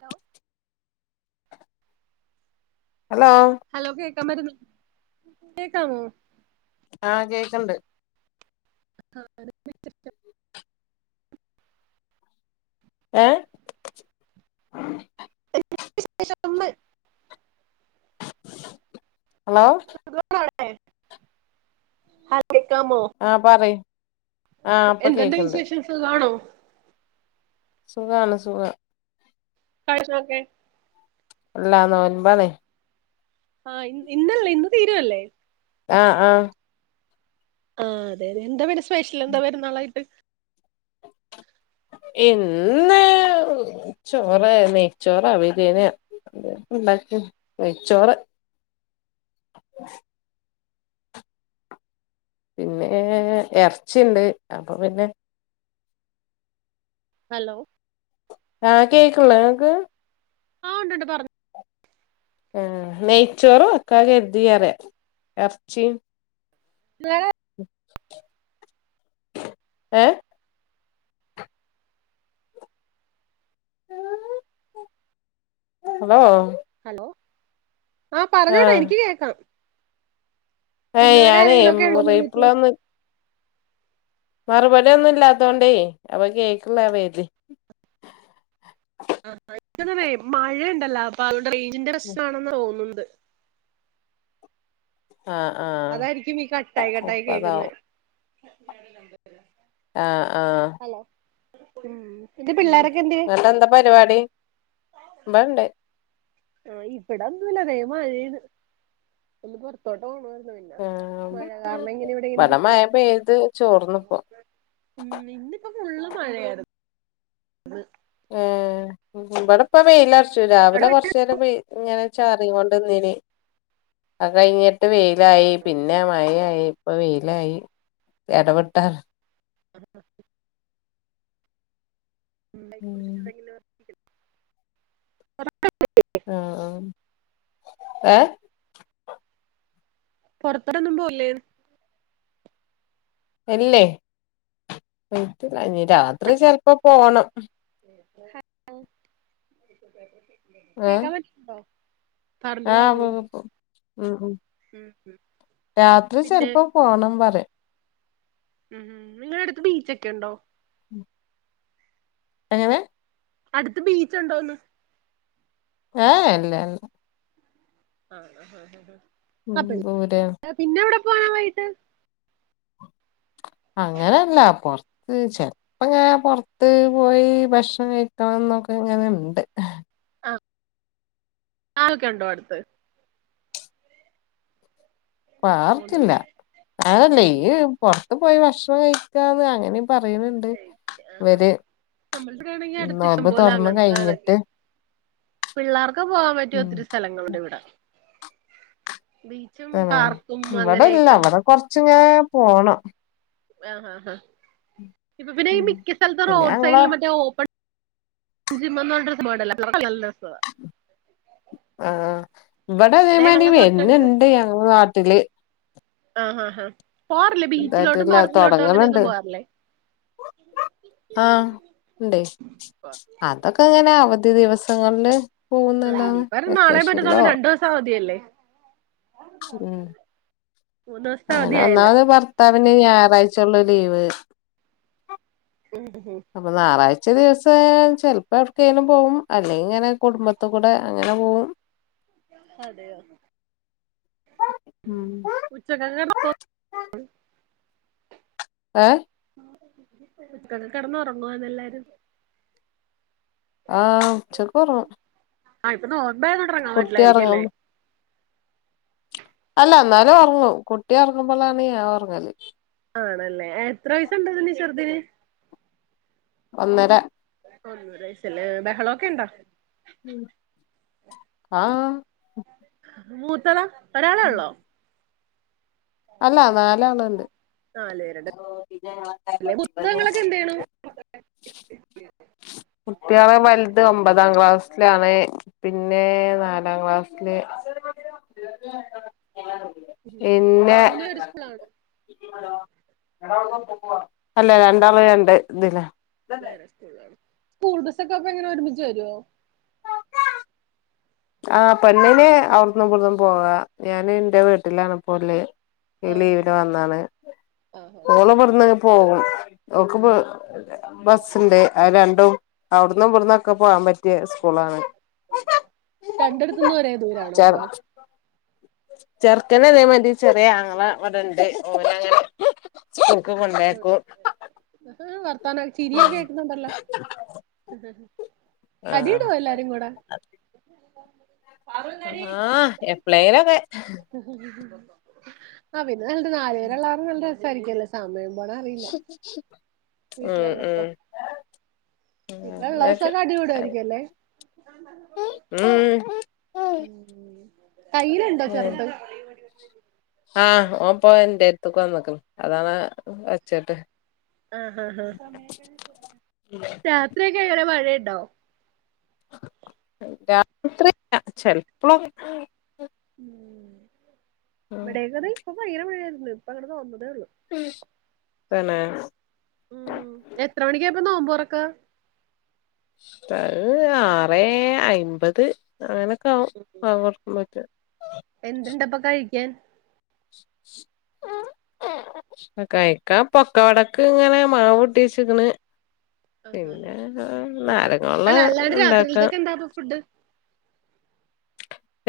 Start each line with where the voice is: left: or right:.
right: Hello
left: hello
right: hello കേക്കാ പറ്റുന്നോ കേക്കാവോ?
left: ആഹ്! കേക്കണ്ട്.
right: [unintelligible]
left: ഏ?
right: എന്തൊക്കെ വിശേഷം ന്ന്
left: ഹലോ!
right: ഹൽ
left: ആഹ് പറയ്
right: എന്ത്ണ്ട് വിശേഷംസ് സുഖാണോ
left: സുഖാണ്! സുഖാ.
right: [unintelligible]
left: ആന്നൊൻപതേ
right: ആഹ് ഇ ഇന്നല്ലെ? ഇന്ന് തീരുല്ലേ?
left: ആഹ്! ആഹ്!
right: ആഹ് അതെ അതെ എന്താ വേണ്ടെ? സ്പെഷ്യൽ എന്താ പെരുന്നാളായിട്ട്?
left: [unintelligible] ഇന്ന് ചോറ് നെയ്ച്ചോറ. അവിതിന്! ഉണ്ടാക്കി. നെയ്ച്ചോറ് പിന്നെ ഇറച്ചിയുണ്ട്. അപ്പൊ പിന്നെ?
right: ഹലോ!
left: ആഹ്! കേക്ക്ണ്ടോ ഇങ്ങക്ക്
right: ആഹ്! ഉണ്ട്ണ്ട്! പറഞ്ഞോ!
left: ആഹ്! നെയ്ച്ചോറും വെക്കാ കരുതി പറയാ ഇറച്ചിയും
right: വാ
left: ഏ! ഹലോ!
right: ഹലോ ആ പറഞ്ഞോടാ എനിക്ക് കേക്കാം.
left: ഏ
right: വിരുന്നുകാര്
left: ഞാനേ
right: ആരെങ്കിലും ഒക്കെ ഉണ്ടോ
left: റിപ്ലൈ ഒന്നും മറുപടിയൊന്നും ഇല്ലാത്തോണ്ടേ അപ്പൊ കേക്കിണ്ടകരുതി
right: ആ [unintelligible] മഴ ഇണ്ടല്ലോ അപ്പൊ ഇവിടെ റേഞ്ചിന്റെ പ്രശ്നാണെന്ന് തോന്നണ്ട്.
left: ആഹ് ആഹ്
right: അതായിരിക്കും ഈ കട്ടായി കട്ടായി
left: ചെലപ്പോ
right: കേക്കുന്ന.
left: അതാവും ആ ആ.
right: ഉം എന്റെ പിള്ളേരൊക്കെ എന്തിയെ
left: എന്നിട്ട് എന്താ പരിപാടി [unintelligible]
right: ആ ഇവിടെ ഒന്നുല്ല ദേ മഴയാണ് ഒന്ന് പൊറത്തോട്ട് പോണ പിന്നെ മഴ കാരണം ഇങ്ങനെ ഇവിടെ ഇരിക്കണേ.
left: ചോറ്ന്നപ്പോ
right: ഉം ഇന്നിപ്പോ ഫുള്ള് മഴയായിരുന്നു.
left: ആ ഇവിടെപ്പ വെയില അടിച്ചു രാവിലെ
right: അവിടെ
left: കൊറച്ച നേരം ഇങ്ങനെ ചാറികൊണ്ടിന്നിനി അത് കയ്ഞ്ഞ് ട്ട് വെയിലായി പിന്നെ മഴയായി ഇപ്പ വെയിലായി ഇടവിട്ട
right: ഒണ്ടാക്കി
left: ഉം
right: കുടിച്ചിട്ട്ട്ടെങ്കിൽ
left: ആ ആ ഏ?
right: പോറത്തൊന്നും പോവൂലെ?
left: [unintelligible] രാത്രി ചെലപ്പോ പോണം.
right: ഹലോ
left: ഏഹ്
right: കേക്കാൻ പറ്റുന്നുണ്ടോ? കാറിന്റെ
left: ആഹ്
right: ബാഗിലുണ്ട്
left: പോ ഉം ഉം.
right: ഉം
left: രാത്രി
right: പിന്നെ
left: ചെലപ്പോ പോണം പറയാ.
right: ഉം നിങ്ങള അടുത്ത് ബീച്ചൊക്കെ ഉണ്ടോ?
left: എങ്ങനെ?
right: അടുത്ത ബീച്ച് ഉണ്ടോന്ന്?
left: ആ ഇല്ല.
right: ആഹ് ആഹ്.
left: ഉം [unintelligible]
right: പോണം വൈകീട്ട്
left: അങ്ങനെയല്ല പുറത്ത് ചെലപ്പോങ്ങ പുറത്ത് പോയി ഭക്ഷണം കഴിക്കണം ക്കെ ഇങ്ങനെ ഉണ്ട്.
right: ആ [unintelligible] ക്കെ ഉണ്ടോ അടുത്ത്?
left: പാർക്കില്ല
right: ഒന്നുമില്ലേ
left: അതല്ലേ
right: ഉം
left: ഈ പുറത്ത് പോയി ഭക്ഷണം കഴിക്കാതെ അങ്ങനെ പറയുന്നുണ്ട് ഇവര്.
right: നമ്മൾ വേണമെങ്കിൽ അടുത്ത ഇഷ്ടം
left: നോമ്പ്
right: പോല
left: തൊറന്ന്
right: അങ്ങനത്തെ ഇതൊക്കെ
left: കഴിഞ്ഞിട്ട്
right: പിള്ളേർക്ക് പോവാൻ പറ്റിയ
left: ഉം
right: ഒത്തിരി സ്ഥലങ്ങളുണ്ട് ഇവിടെ. ബീച്ചും
left: ആ
right: പാർക്കും
left: ഇവിടെ ഇല്ല
right: അങ്ങനെയൊക്കെ
left: അവിടെ കൊറച്ചങ്ങ പോണം.
right: ആഹ് ആ ആ ഇപ്പൊ പിന്നെ ഈ
left: ഉം
right: മിക്ക സ്ഥലത്തും
left: പിന്നെ
right: റോഡ്
left: ഞങ്ങള്
right: സൈഡിൽ മറ്റേ ഓപ്പൺ ജിം [unintelligible]
left: ആ. ഇവിടെ അതേമാരി
right: ഞങ്ങളെ തൊട്ടടുത്ത്
left: പിന്നെണ്ട് ഞങ്ങ നാട്ടില്
right: ആഹ് ഹാ ഹാ പോവാറില്ലേ ബീച്ചിലോട്ടും
left: ഇതായിട്ടില്ല
right: പാർക്കിലോട്ടും അങ്ങനെയൊന്നും പോവാറില്ലേ?
left: ആ ഉണ്ട് അതൊക്കെ എങ്ങനെ അവ ദിവസങ്ങളിൽ
right: ആഹ്
left: പോകുന്നല്ലാതെ
right: ഇനിയിപ്പ ഒരു നാളെ
left: വെക്കേഷൻല്ലോ
right: മറ്റന്നാളും രണ്ടു ദിവസം അവധിയല്ലേ
left: ഉം
right: മൂന്ന് ദിവസത്തെ
left: [unintelligible]
right: അവധിയായല്ലോ
left: പിന്നെ ഞായറാഴ്ച ഉള്ള ലീവ് അപ്പൊ ഞായറാ ദിവസം ചിലപ്പോ എവിടക്കേും പോകും അല്ലെ അങ്ങനെ കുടുംബത്ത കൂടെ അങ്ങനെ പോകും. ഉം
right: [unintelligible]
left: ഏ?
right: ഉച്ചക്ക്കെടന്ന് ഒറങ്ങുവന്നോ എല്ലാരും
left: ആ ഉച്ചക്ക് ഒറങ്ങും
right: ആ ഇപ്പൊ റോട്ടിലോട്ടെറങ്ങാൻ
left: കുട്ടി
right: പറ്റില്ലായിരിക്ക്വല്ലേ
left: ഒറങ്ങും അല്ല എന്നാലും ഒറങ്ങും കുട്ടി ഒറങ്ങുമ്പോഴാണ് ഞൻ ഒറങ്ങ്ന്നേ
right: ആണല്ലേ എത്ര വയസുണ്ട് ചെറുതിന്
left: ഒന്നര
right: സല് ബഹളൊക്കെ ഇണ്ടാ
left: ആ
right: മൂത്തതാ ഒരാളെ ഉള്ളോ
left: അല്ല നാല് ആള്ണ്ട് [unintelligible]
right: നാല് പേരുണ്ട് അല്ലെ പുസ്തകങ്ങളൊക്കെ എന്ത് ചെയ്യണു
left: കുട്ടികള് വലത് ഒമ്പതാം ക്ലാസ്സിലാണ് പിന്നെ നാലാം ക്ലാസ്സില്
right: ഉ
left: പിന്നെ
right: മൂന്ന് പേര് സ്കൂളിലാണോ
left: അല്ല രണ്ടാള് രണ്ട് ഇതിലാ
right: സ്കൂൾ ബസ്സൊക്കെ അപ്പൊ എങ്ങനെ ഒരുമിച്ച് വരുവോ
left: ആ പെണ്ണിന്അവിടന്നും ഇവിടന്നും പോവാ ഞാൻ എന്റെ വീട്ടിലാണ് ഇപ്പോ ഉള്ളത് ഈ
right: ആഹ്
left: ലീവിന്
right: ആഹ്
left: വന്നാണ്
right: ആഹ് ആഹ് ആഹ്
left: മോള് ഇവിടുന്ന് പോകും നോക്കുമ്പ
right: ആഹ്
left: ബസ് ണ്ട്. അത് രണ്ടും അവിടന്നും ഇവിടന്നുംഒക്കെ പോകാൻ പറ്റിയ സ്കൂളാണ് ട്ട [unintelligible]
right: രണ്ടും ഒരേ ദൂരണോ അപ്പ
left: ചെറുക്കനല്ലവരുന്നത്ചെറിയ ആങ്ങള ഇവിടെണ്ട് ഒരു ചർക്ക കൊണ്ട് ഒണ്ടാക്കും
right: ആ വർത്താനം ചിരിയൊക്കെ കേളക്കുന്നുണ്ടല്ലോ
left: ആഹ്
right: അടിയിടുമോ എല്ലാരും കൂടെ
left: ആ എപ്ളൈപോയി
right: ആ പിന്നെ നാല് പേര്ഒള്ളതുനല്ല രസമായിരിക്കല്ലോ സമയം അമ്മള് അറിയില്ല
left: ഉം
right: വീട്ടില
left: ഉം
right: ഒളപ്പം പിന്നെ
left: അങ്ങനൊക്കെ
right: ഉള്ളോസൊക്കെ അടികൂടുമായിരിക്കും അല്ലേ
left: ഉം ഉം
right: തയ്യിലുണ്ടോ ചെറുത്
left: ആഹ് ഓൻ ഇപോ എന്റെ അടുത്തേക്ക് വന്നിട്ട് ഒണ്ട് അതാണ് വെച്ചേക്കുന്നത്
right: രാത്രിഒക്കെ എങ്ങനെ മഴയുണ്ടോ
left: രാത്രി [unintelligible] ചെൽപ്ളം
right: ഇവിടെ ഒക്കേ ദേ ഇപ്പൊ ഭയങ്കര മഴയാര്ന്ന്. ഇപ്പങ്ങട് തോർന്നതേ ഒൾ
left: ആണാ
right: എത്ര മണിക്ക നോമ്പ്മുറിക്കുന്നത്
left: അത് ആറെ അയ്മ്പത് അങ്ങനെയൊക്കെ ആവും ബാങ്കൊട്ക്കു
right: എന്താപ്പൊ കഴിക്കാൻ
left: ഉം കഴിക്ക പൊക്ക വടക്ക് ഇങ്ങനെ മാവ് പൊട്ടിച്ചിക്കണ്
right: ആഹ്
left: പിന്നെ
right: ഉണ്ടാക്കണം
left: നാരങ്ങുവെള്ള
right: അല്ല അല്ലാണ്ട്
left: ഉണ്ടാക്കാം
right: രാത്രിയിലത്തൊക്കെ എന്താ അപ്പൊ ഫുഡ്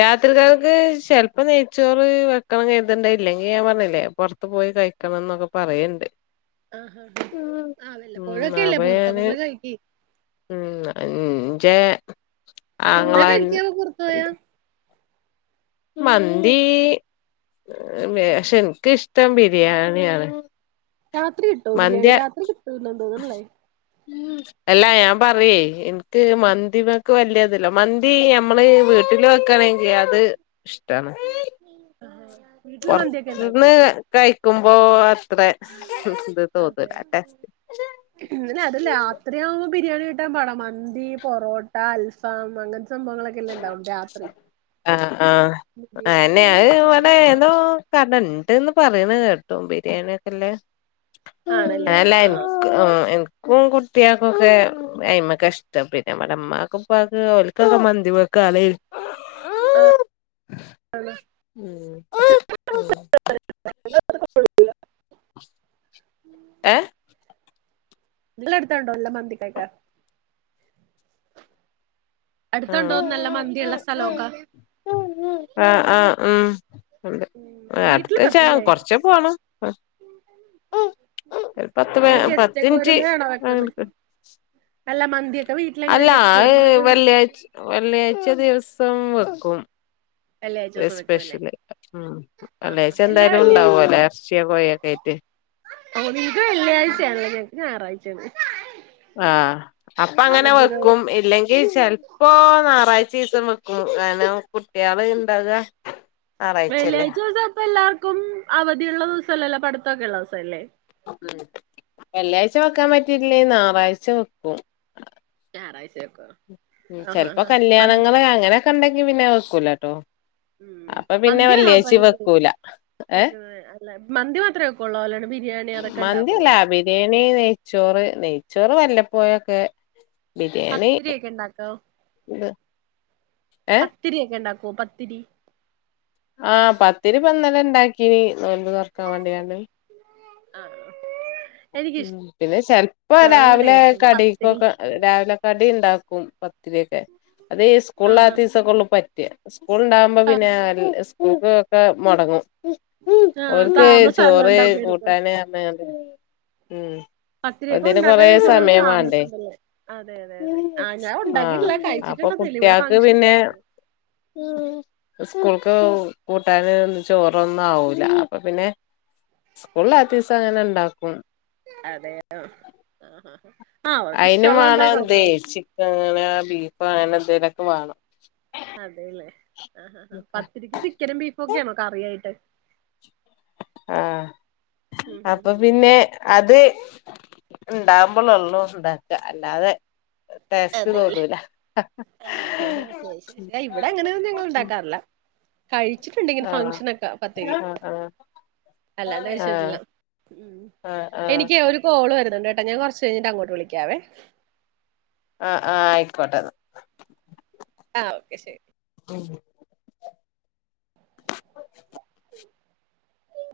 left: രാത്രിതേക്ക് ചെലപ്പം നെയ്ച്ചോറ് വെക്കണം ചെയഴുതിണ്ട ഇല്ലെങ്കി ഞാൻ പറഞ്ഞില്ലേ പുറത്ത് പോയി കഴിക്കണംന്നൊക്കെ പറയണ്ട്
right: ആ ഹാ
left: ഉം
right: ആ
left: ഉം
right: വല്ലപ്പോഴൊക്കെല്ലേ
left: അപ്പൊ
right: പെറത്തൊക്കെ
left: ഞാന്
right: പോയി കഴിക്ക്
left: ഉം ഇൻ്റെ ആങ്ങള
right: എന്താ കഴിക്കാപ്പൊ പുറത്ത് പോയാ
left: [unintelligible] മന്തി എനിക്ക് ഇഷ്ടം ബിരിയാണിയാണ്
right: രാത്രി കിട്ടോ
left: മന്തി
right: ബിരിയാണി രാത്രി കിട്ടൂന്ന്തോന്നുന്നില്ലേ
left: അല്ലാ ഞാൻ പറയേ എനിക്ക് മന്തിമക്ക് വലിയതില്ല മന്തി ഇ ഞമ്മള് വീട്ടില് വെക്കണെങ്കിൽ അത് ഇഷ്ടാണ്
right: ആഹ് വീട്ടില് മന്തിയൊക്കെ ഉണ്ടാക്കോ
left: പൊറത്തുന്ന് കഴിക്കുമ്പോ ഇത്ര ഇത്
right: അതെ
left: തോന്നുലല്ലേ
right: അല്ല അത് രാത്രിയാവുമ്പോ ബിരിയാണി കിട്ടാൻ പാടാ മന്തി പൊറോട്ട അൽഫാം അങ്ങനത്തെ സംഭവങ്ങളൊക്കെയല്ലേ ഉണ്ടാവൊള്ളു രാത്രി
left: ആ ആ
right: ബിരിയാണി
left: അയിന്നെ
right: കൂടുതലും
left: അത്
right: ഉച്ച
left: ഇവിടെഎന്തോ
right: സമയത്താണല്ലോ
left: കടയുണ്ട്ന്ന് പറയണ കേ ട്ടു ബിരിയാണിയൊക്കെല്ലേ
right: ആണല്ലേ
left: അല്ല
right: ആഹ്
left: എനിക്ക് എനി കുട്ടികൾക്കൊക്കെ അയിമെക്ക ഇഷ്ടം പിന്നെ നമ്മടെ ഉമ്മാക്കും ഉപ്പാക്കും ഓല്ക്ക് ഒക്കെ മന്തി [unintelligible] [unintelligible]
right: [inaudible]
left: ഏ
right: നിങ്ങളടെ അടുത്തുണ്ടോ നല്ല മന്തിക്കെയൊക്കെ അടുത്തൊണ്ടോന്ന് നല്ല മന്തിയൊള്ള
left: ആഹ്
right: സ്ഥലമൊക്കെ
left: ആഹ് ആഹ് ഉം ഉണ്ട് അടുത്ത്
right: വീട്ടില്
left: വെച്ചാ
right: വെക്കും അല്ലേ
left: കൊറച്ച് പോണം ഒരു പത്ത് പ
right: അ ഗസ്റ്റ്
left: പത്ത്
right: ഒക്കെ
left: മിനിറ്റ് വേ
right: നല്ല മന്തിയെ
left: അല്ല വെള്ളിയാഴ്ച്ച വെള്ളിയാഴ്ച്ച ദിവസം വെക്കും
right: വെള്ളിയാഴ്ചോസം
left: സ്പെഷ്യ
right: വെക്കുവല്ലേ
left: സ്പെഷ്യല് ഉം
right: ആഹാ
left: വെള്ളിയാഴ്ച്ച
right: എല്ലാ
left: എന്തായാലും
right: വെള്ളിയാഴ്ചയും
left: ഉണ്ടാവൂല്ലേ എറച്ചിയും കോഴി യൊക്കെ ആയിട്ട്
right: ഓ നിങ്ങക്ക് വെള്ളിയാഴ്‌ച്ച യാണല്ലോ ഞങ്ങക്ക് ഞായറാഴ്ച്ച യാണ്
left: ആ അപ്പ അങ്ങനെ വെക്കും
right: ദിവസം
left: ഇല്ലെങ്കിൽ ചെലപ്പോ ഞായറാഴ് ച്ച ദിവസം വെക്കും കാരണം കുട്ടികള് ഉണ്ടാവുക
right: വെള്ളിയാഴ്ച്ച ദിവസം അപ്പം എല്ലാർക്കും അവധിയുള്ള ദിവസമല്ലല്ലോ പഠിത്തമൊക്കെ ഉള്ള ദിവസം അല്ലേ
left: ഉം വെള്ളിയാഴ്ച്ച വെക്കാൻ പറ്റിയില്ലെ ഞായറാഴ്ച്ച വെക്കും
right: ഞായറാഴ്ച വെക്കുവോ
left: ഉം ചെലപ്പോ കല്യാണങ്ങള് അങ്ങനെയൊക്കെ ഉണ്ടെങ്കി പിന്നെ വെക്കൂല്ലാട്ടോ
right: ഉം മന്തിയാണോ അപ്പോ [unintelligible]
left: വെക്കൂല ഏ
right: വയ്ക്കുന്നത് അല്ല മന്തി മാത്രമേ വെക്കുള്ളോ അല്ലാതെ
left: മന്തിയല്ല ബിരിയാണി നെയ്ച്ചോറ് നെയ് ചോറ് വല്ലപ്പോഴുമൊക്കെ
right: പത്തിരിയൊക്കെ ഉണ്ടാക്കോ
left: ഇത് ഏ
right: പത്തിരിയൊക്കെ ഉണ്ടാക്കോ? വോ പത്തിരി
left: ആ പത്തിരി പണ്ടെങ്ങനെ ഉണ്ടാക്കീയിനി നോയ്മ്പ് തൊറക്കാൻ വേണ്ടിയാണ്ട്
right: ആഹ് ആ എനിക്ക്
left: ഉം പിന്നെ ചെലപ്പോ രാവിലെ
right: പത്തിരിയും
left: കടിക്കൊക്കെ
right: ചിക്കനും
left: രാവിലെ കടി ഇണ്ടാക്കും പത്തിരിയൊക്കെ അത് ഈ
right: ആഹാ
left: സ്കൂളില്ലാത്ത ദിവസൊക്കെ ഉള്ളു പറ്റുക സ്കൂളുണ്ടാകുമ്പോ പിന്നെ [unintelligible] [unintelligible] മൊടങ്ങും
right: ആഹ്
left: ഓർക്ക്
right: താമസല്ല
left: ചോറ്
right: ഉണ്ടാക്കിയെടുക്കാൻ
left: കൂട്ടാന് [unintelligible] മ്ഹ് ഇപ്പ
right: പത്തിരിയൊക്കെ
left: ഇതിന് കൊറെ
right: ഉണ്ടാക്കാൻ എനിക്ക് തോന്നുന്നു
left: സമയം വേണ്ടേ
right: താമസണ്ടല്ലേ അതെ അതെ അതെ ആഹ് ഞാൻ
left: ആഹ്
right: ഉണ്ടാക്കിയിട്ടില്ല
left: അ അപ്പൊ
right: കഴിച്ചിട്ടുണ്ടെന്നേള്ളൂ ഇവിടെ
left: കുട്ട്യൾക്ക്
right: ഫംഗ്ഷനൊക്കെ
left: പിന്നെ
right: വരുമ്പഴേ
left: സ്കൂൾക്ക് [unintelligible] കൂട്ടാന് ചോറും ഒന്നും ആവൂല അപ്പോ പിന്നെ സ [unintelligible] ഇല്ലാത്തീസം അങ്ങനെ ഇണ്ടാക്കും
right: അതെയൊ ആഹ് ഹ ഹ
left: അയിനും വേണം ഇതേ ചിക്കൻ അങ്ങനെ ബീഫ് അങ്ങനെ എന്തെലൊക്കെ വേണം
right: അതെല്ലേ ആഹ് ഹ ഹ പത്തിരിക്ക് ചിക്കനും ബീഫും ഒക്കെയാണോ കറിയായിട്ട്
left: ആഹ്
right: ഉം ഉം
left: അപ്പോ
right: ഉം
left: പിന്നെ
right: ശരി
left: അത് ഇണ്ടാവുമ്പോൾ നല്ല ഇണ്ടാക്ക അല്ലാതെ ടേസ്റ്റ്
right: അതെല്ലേ
left: തോന്നൂലാ
right: ആഹ് ഹ ഹ [unintelligible] ഇവിടെ അങ്ങനെ ഒന്നും ഞങ്ങള് ഇണ്ടാക്കാറില്ല കഴിച്ചിട്ടുണ്ട് ഇങ്ങനെ
left: ആഹ്
right: ഫംഗ്ഷനക്ക പത്തിരി
left: ആഹ് ആഹ്
right: അല്ലാണ്ട്
left: ആഹ് ആഹ്
right: കഴിച്ചിട്ടില്ല.
left: ആഹ്
right: മ്ഹ് എനിക്കേ
left: ആഹ്
right: ഒരു കോള് വരണുണ്ടേട്ട് [unintelligible] ഞാൻ കൊറച്ച് കഴിഞ്ഞിട്ട് അങ്ങോട്ട് വിളിക്കാവേ
left: ആഹ് ആഹ് ആയിക്കോട്ടെ എന്നാ
right: ആഹ് ഓക്കെ ശരി